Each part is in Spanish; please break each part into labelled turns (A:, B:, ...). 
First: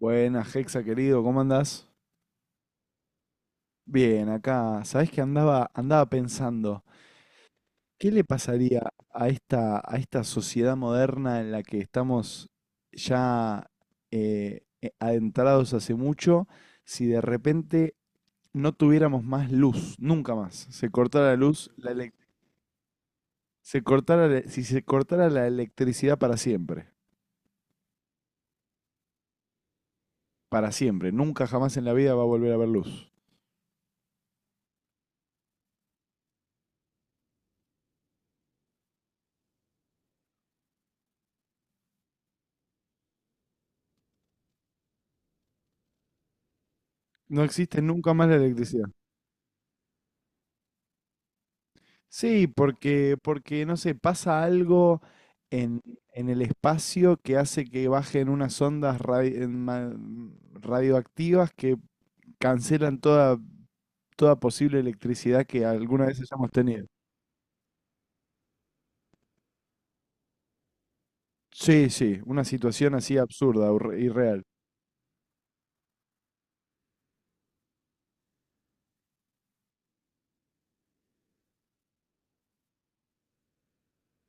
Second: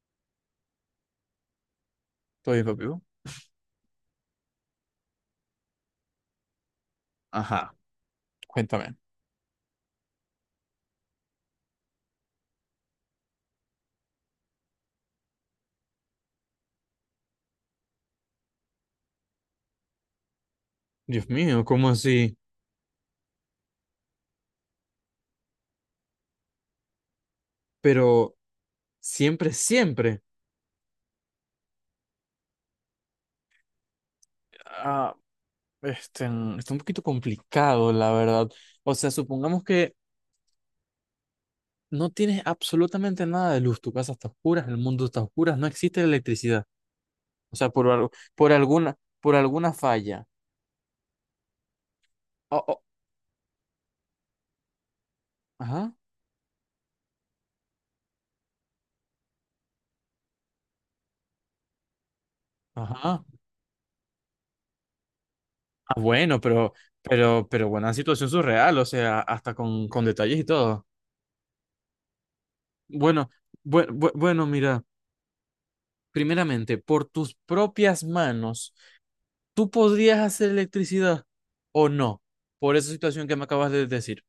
A: Buenas, Hexa querido, ¿cómo andás?
B: ¿Todavía lo vivo?
A: Bien, acá, ¿sabés que andaba pensando?
B: Ajá,
A: ¿Qué le pasaría
B: cuéntame.
A: a esta sociedad moderna en la que estamos ya adentrados hace mucho si de repente no tuviéramos más luz, nunca más? Se cortara
B: Dios
A: la
B: mío,
A: luz,
B: ¿cómo
A: la elec-
B: así?
A: se cortara, la- si se cortara la electricidad
B: Pero siempre, siempre.
A: para siempre, nunca jamás en la vida va a volver a haber luz.
B: Ah, está un poquito complicado, la verdad. O sea, supongamos que no tienes absolutamente nada de luz. Tu casa está oscura, el mundo está oscura, no existe la electricidad.
A: No
B: O sea,
A: existe
B: por algo,
A: nunca más la
B: por
A: electricidad.
B: alguna, por alguna falla.
A: Sí,
B: Oh, oh.
A: porque no sé, pasa algo en,
B: Ajá,
A: en el espacio que hace que bajen unas ondas radi- en ma- radioactivas que cancelan
B: ajá.
A: toda, toda posible electricidad que
B: Ah,
A: alguna vez
B: bueno,
A: hayamos
B: pero,
A: tenido.
B: pero, pero buena situación surreal, o sea, hasta con detalles y todo.
A: Sí, sí, una situación así
B: Bueno,
A: absurda,
B: bue- bue-
A: irreal.
B: bueno, mira. Primeramente, por tus propias manos, ¿tú podrías hacer electricidad o no? Por esa situación que me acabas de decir.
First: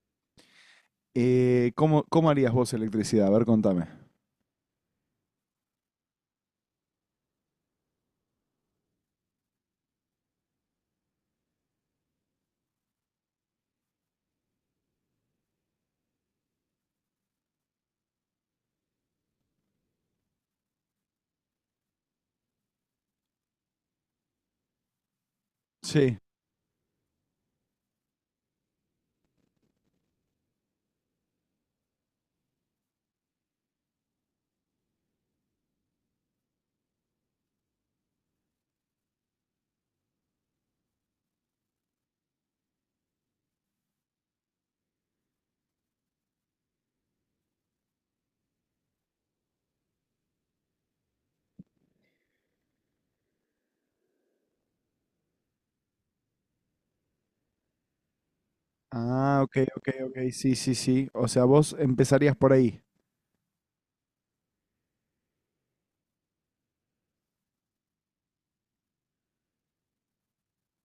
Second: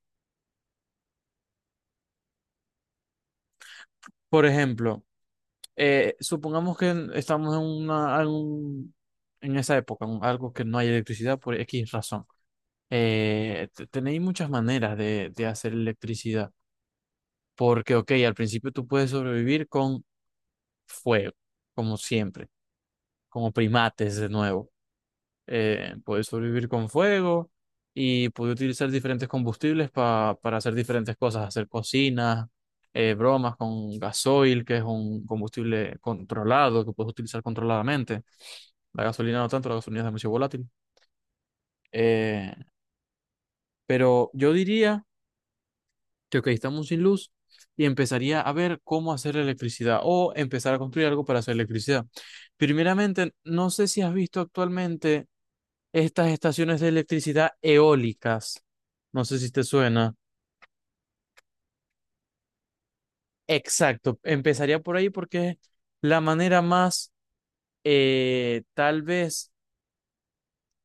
A: ¿Cómo harías vos electricidad? A ver, contame.
B: Por ejemplo, supongamos que estamos en esa época, en algo que no hay electricidad por X razón. Tenéis muchas maneras de hacer electricidad, porque, ok, al principio tú puedes sobrevivir con fuego, como siempre, como primates de nuevo.
A: Sí.
B: Puede sobrevivir con fuego y puede utilizar diferentes combustibles para hacer diferentes cosas, hacer cocinas, bromas con gasoil, que es un combustible controlado que puedes utilizar controladamente. La gasolina no tanto, la gasolina es demasiado volátil. Eh, pero yo diría que, ok, estamos sin luz y empezaría a ver cómo hacer electricidad o empezar a construir algo para hacer electricidad. Primeramente, no sé si has visto actualmente estas estaciones de electricidad eólicas. No sé
A: Ah,
B: si
A: ok,
B: te
A: ok,
B: suena.
A: ok, sí, sí, sí. O sea, vos empezarías por ahí.
B: Exacto, empezaría por ahí porque es la manera más tal vez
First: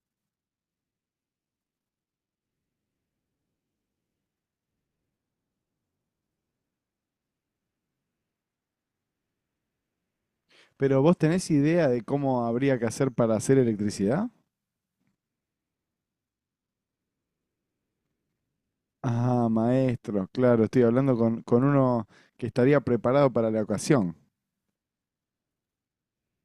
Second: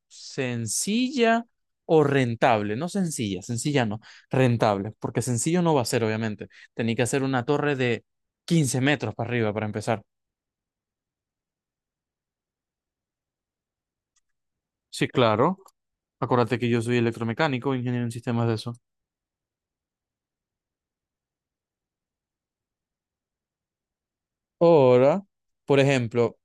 B: sencilla o rentable. No sencilla, sencilla no, rentable, porque sencillo no va a ser, obviamente. Tenía que hacer una torre de 15 metros para arriba para empezar.
A: Pero ¿vos tenés idea de cómo habría que hacer para hacer electricidad?
B: Sí, claro. Acuérdate que yo soy electromecánico, ingeniero en sistemas de eso.
A: Ah, maestro, claro, estoy hablando con uno que estaría preparado para la ocasión.
B: Ahora, por ejemplo,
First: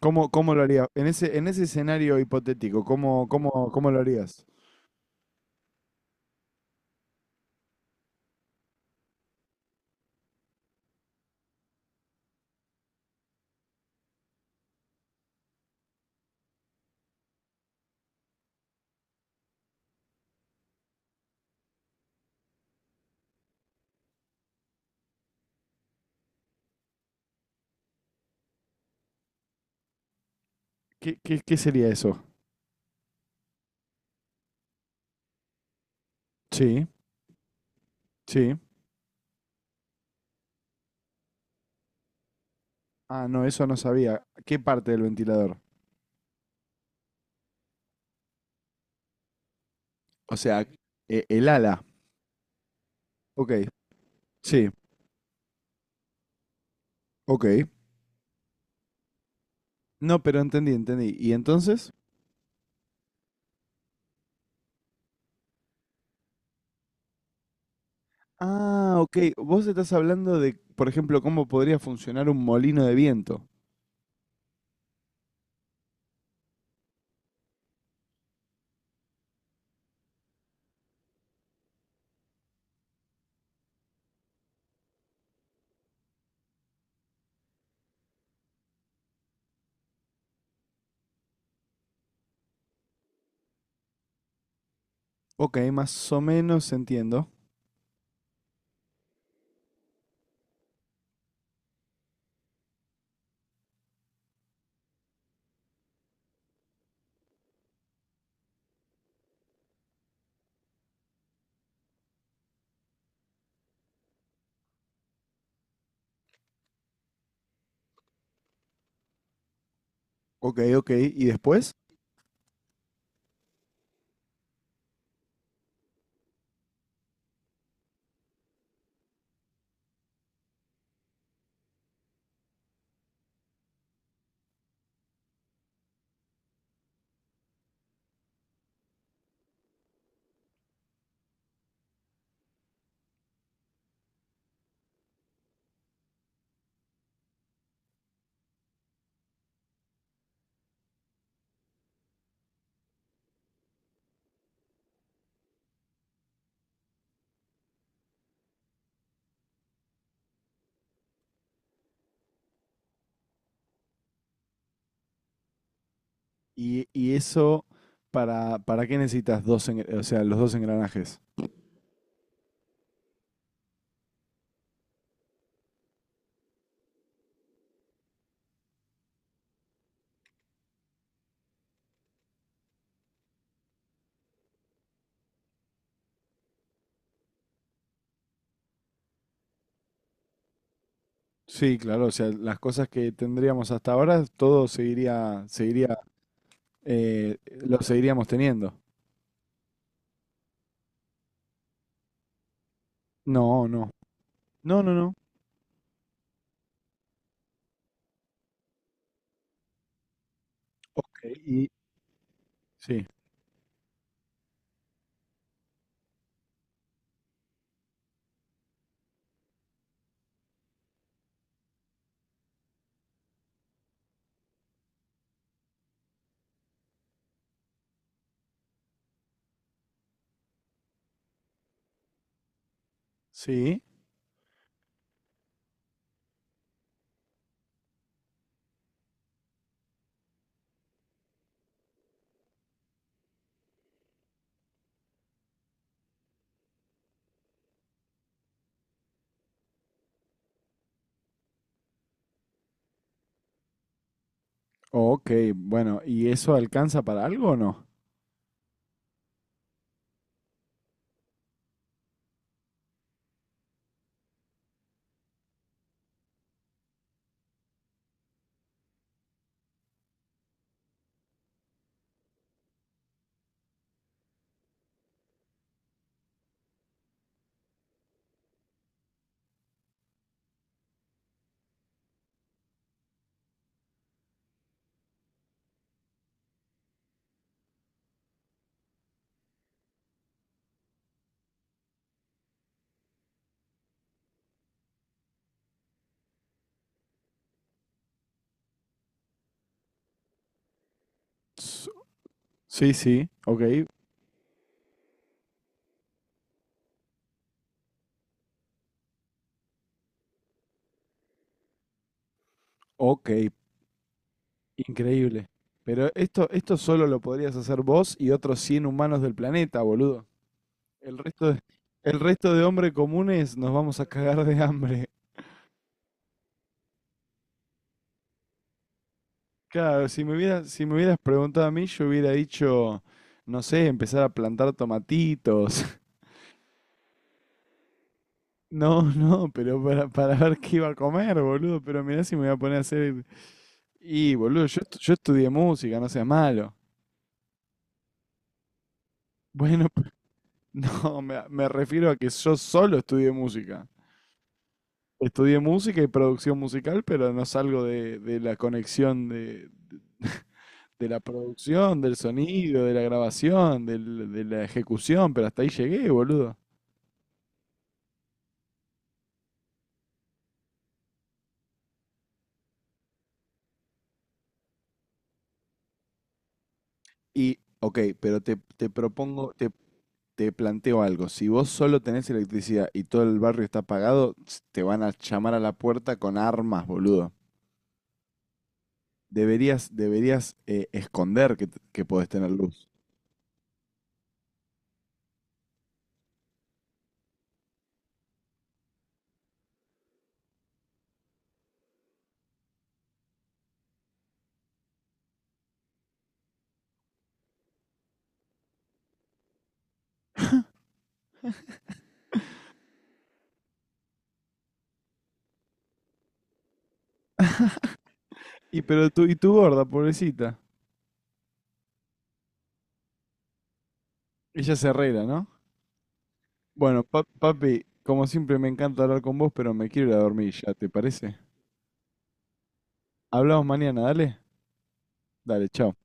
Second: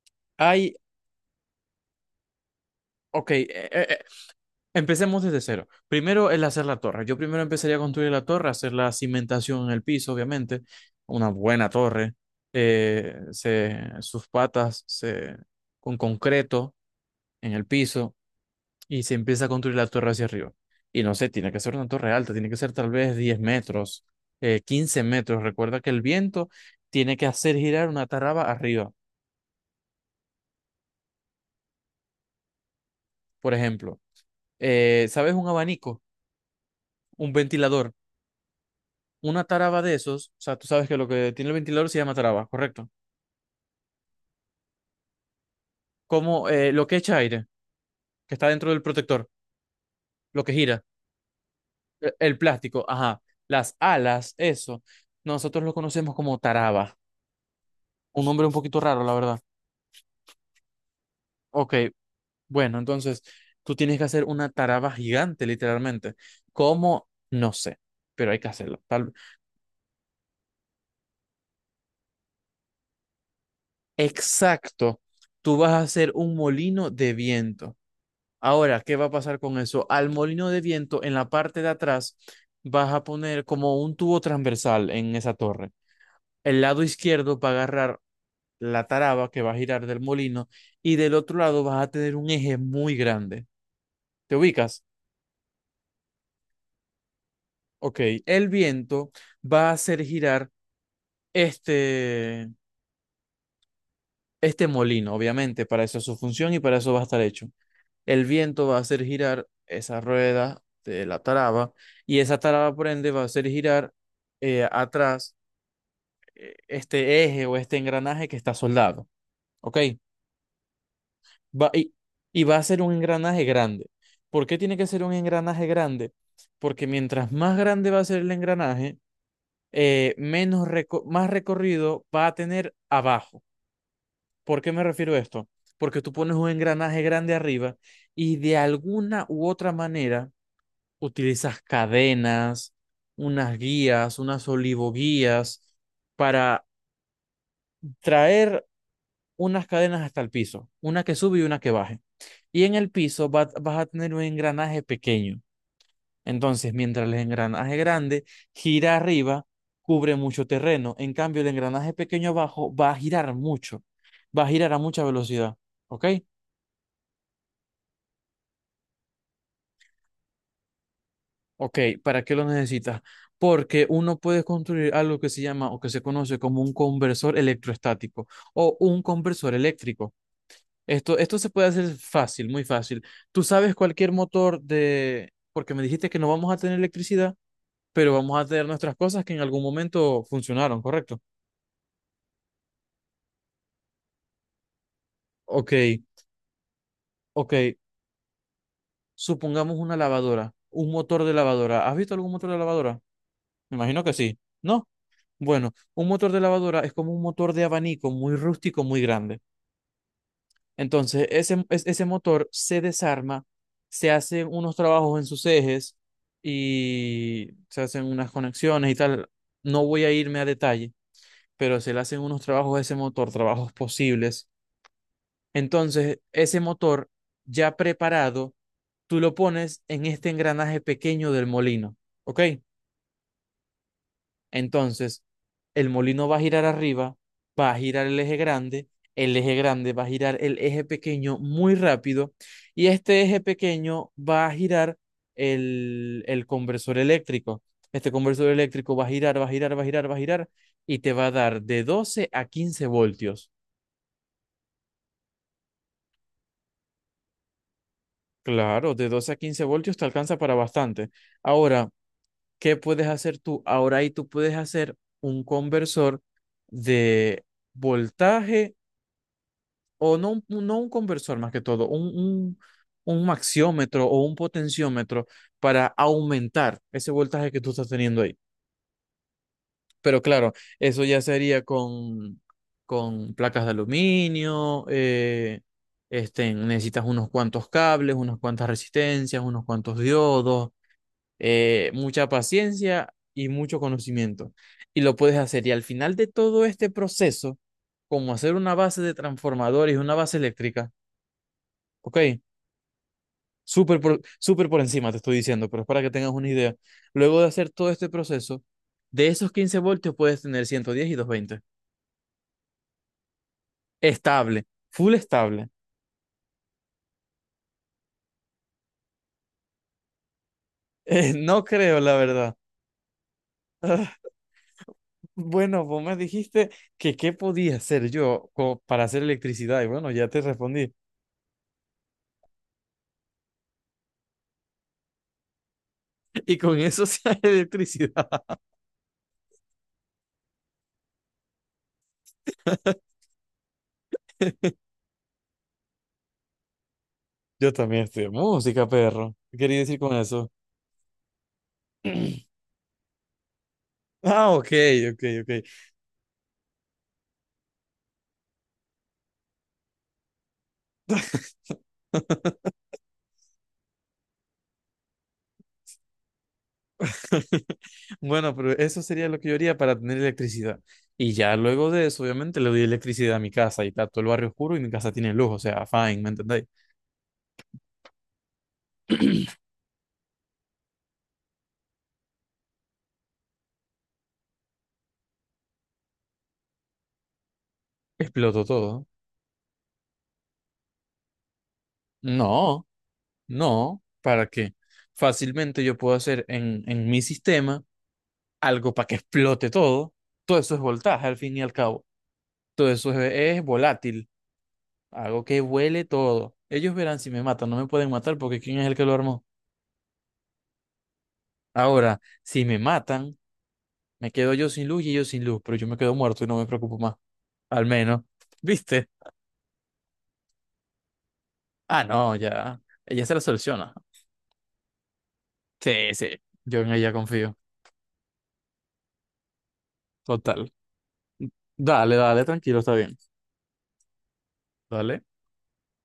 A: ¿Cómo lo
B: hay,
A: haría? En ese escenario hipotético, ¿cómo,
B: ok,
A: cómo, cómo
B: eh,
A: lo harías?
B: empecemos desde cero. Primero el hacer la torre. Yo primero empezaría a construir la torre, hacer la cimentación en el piso, obviamente. Una buena torre. Sus patas con concreto en el piso, y se empieza a construir la torre hacia arriba. Y no sé, tiene que ser una torre alta, tiene que ser tal vez 10 metros, 15 metros. Recuerda que el viento tiene que hacer girar una taraba arriba.
A: ¿Qué sería eso?
B: Por ejemplo, ¿sabes un abanico?
A: Sí,
B: Un ventilador,
A: sí.
B: una taraba de esos, o sea, tú sabes que lo que tiene el ventilador se llama taraba, ¿correcto?
A: Ah, no, eso no sabía. ¿Qué parte del ventilador?
B: Como lo que echa aire, que está dentro del protector,
A: O
B: lo que
A: sea,
B: gira,
A: el ala.
B: el plástico, ajá,
A: Ok,
B: las alas,
A: sí,
B: eso, nosotros lo conocemos como taraba,
A: ok.
B: un nombre un poquito raro, la verdad.
A: No, pero entendí, entendí. ¿Y
B: Ok,
A: entonces?
B: bueno, entonces tú tienes que hacer una taraba gigante, literalmente. ¿Cómo? No sé, pero hay que hacerlo.
A: Ah,
B: Tal...
A: ok. Vos estás hablando de, por ejemplo, cómo podría funcionar un molino de viento.
B: Exacto, tú vas a hacer un molino de viento. Ahora, ¿qué va a pasar con eso? Al molino de viento, en la parte de atrás, vas a poner como un tubo transversal en esa torre. El lado izquierdo va a agarrar la taraba que va a girar del molino, y del otro lado vas a tener un eje muy grande. ¿Te ubicas?
A: Ok, más o menos entiendo.
B: Ok, el viento va a hacer girar este, este molino, obviamente, para eso es su función y para eso va a estar hecho. El viento va a hacer girar esa rueda de la taraba y esa taraba por ende va a hacer girar atrás este eje o este engranaje que está soldado, ¿ok?
A: Ok, ok. ¿Y
B: Va,
A: después?
B: y, y va a ser un engranaje grande. ¿Por qué tiene que ser un engranaje grande? Porque mientras más grande va a ser el engranaje, más recorrido va a tener abajo. ¿Por qué me refiero a esto? Porque tú pones un engranaje grande arriba y de alguna u otra manera utilizas cadenas, unas guías, unas olivoguías para traer unas cadenas hasta el piso, una que sube y una que baje. Y en el piso vas a tener un engranaje pequeño. Entonces, mientras el engranaje grande gira arriba, cubre mucho terreno. En cambio, el engranaje pequeño abajo va a girar mucho, va a girar a mucha velocidad. ¿Ok?
A: Y eso para qué necesitas dos, o sea, los dos engranajes?
B: Ok, ¿para qué lo necesitas? Porque uno puede construir algo que se llama o que se conoce como un conversor electrostático o un conversor eléctrico. Esto se puede hacer fácil, muy fácil. Tú sabes cualquier motor de... Porque me dijiste que no vamos a tener electricidad, pero vamos a tener nuestras cosas que en algún momento funcionaron, ¿correcto?
A: Sí, claro, o sea, las cosas que tendríamos hasta ahora, todo seguiría,
B: Ok,
A: seguiría, eh,
B: ok.
A: lo seguiríamos teniendo.
B: Supongamos una lavadora, un motor de lavadora. ¿Has visto algún motor de lavadora?
A: No,
B: Me
A: no.
B: imagino que sí.
A: No,
B: ¿No?
A: no, no.
B: Bueno, un motor de lavadora es como un motor de abanico muy rústico, muy grande.
A: Ok,
B: Entonces,
A: y
B: ese motor se
A: sí.
B: desarma, se hacen unos trabajos en sus ejes y se hacen unas conexiones y tal. No voy a irme a detalle, pero se le hacen unos trabajos a ese motor, trabajos posibles. Entonces, ese motor ya preparado, tú lo pones en este engranaje pequeño del molino, ¿ok?
A: Sí.
B: Entonces, el molino va a girar arriba, va a girar el eje grande va a girar el eje pequeño muy rápido y este eje pequeño va a girar el conversor eléctrico. Este conversor eléctrico va a girar, va a girar, va a girar, va a girar, y te va a dar de 12 a 15 voltios.
A: Ok, bueno, ¿y eso alcanza para algo o no?
B: Claro, de 12 a 15 voltios te alcanza para bastante. Ahora, ¿qué puedes hacer tú? Ahora ahí tú puedes hacer un conversor de voltaje o no, no un conversor, más que todo un maxiómetro o un potenciómetro para aumentar ese voltaje que tú estás teniendo ahí. Pero claro, eso ya sería con, placas de aluminio, necesitas unos cuantos cables, unas cuantas resistencias, unos cuantos diodos, mucha paciencia y mucho conocimiento. Y lo puedes hacer. Y al final de todo este proceso, como hacer una base de transformadores, una base eléctrica,
A: S-
B: ¿ok?
A: Sí, sí, ok,
B: Súper por encima te estoy diciendo, pero es para que tengas una idea. Luego de hacer todo este proceso, de esos 15 voltios puedes tener 110 y 220.
A: ok,
B: Estable, full
A: increíble.
B: estable.
A: Pero esto solo lo podrías hacer vos y otros 100 humanos del planeta, boludo. El resto de,
B: No creo, la
A: el resto
B: verdad.
A: de hombres comunes nos vamos a cagar de hambre.
B: Bueno, vos me dijiste que qué podía hacer yo para hacer electricidad y
A: Claro,
B: bueno, ya te
A: si me
B: respondí.
A: hubieras preguntado a mí, yo hubiera dicho, no sé, empezar a plantar tomatitos.
B: Y con eso se hace electricidad.
A: No, no, pero para ver qué iba a comer, boludo. Pero mirá si me voy a poner a hacer. Y, boludo, yo, yo estudié música, no seas malo.
B: Yo también estudio música, perro. ¿Qué quería
A: Bueno,
B: decir con eso?
A: no, me refiero a que yo solo estudié música.
B: Ah, ok, ok, ok.
A: Estudié música y producción musical, pero no salgo de la conexión de la producción, del sonido, de la grabación, de la ejecución, pero hasta ahí llegué, boludo.
B: Bueno, pero eso sería lo que yo haría para tener electricidad. Y ya luego de eso, obviamente, le doy electricidad a mi casa y está todo el barrio oscuro y mi casa tiene luz, o sea, fine, ¿me entendéis?
A: Y, ok, pero te propongo, te planteo algo. Si vos solo tenés electricidad y todo el barrio está apagado, te van a llamar a la puerta con armas, boludo.
B: Exploto todo.
A: Deberías, deberías esconder que, que podés tener
B: No,
A: luz.
B: no, ¿para qué? Fácilmente yo puedo hacer en, mi sistema algo para que explote todo. Todo eso es voltaje, al fin y al cabo. Todo eso es volátil. Hago que vuele todo. Ellos verán si me matan, no me pueden matar porque ¿quién es el que lo armó? Ahora, si me matan... Me quedo yo sin luz y ellos sin luz, pero yo me quedo muerto y no me preocupo más. Al menos.
A: Y
B: ¿Viste?
A: pero tú y tu gorda, pobrecita.
B: Ah, no, ya. Ella se la soluciona.
A: Ella se arregla, ¿no?
B: Sí, sí. Yo en
A: Bueno,
B: ella confío.
A: papi, como siempre me encanta hablar con vos, pero me quiero ir a dormir
B: Total.
A: ya, ¿te parece?
B: Dale, dale, tranquilo, está bien.
A: Hablamos mañana, dale.
B: Dale.
A: Dale, chao.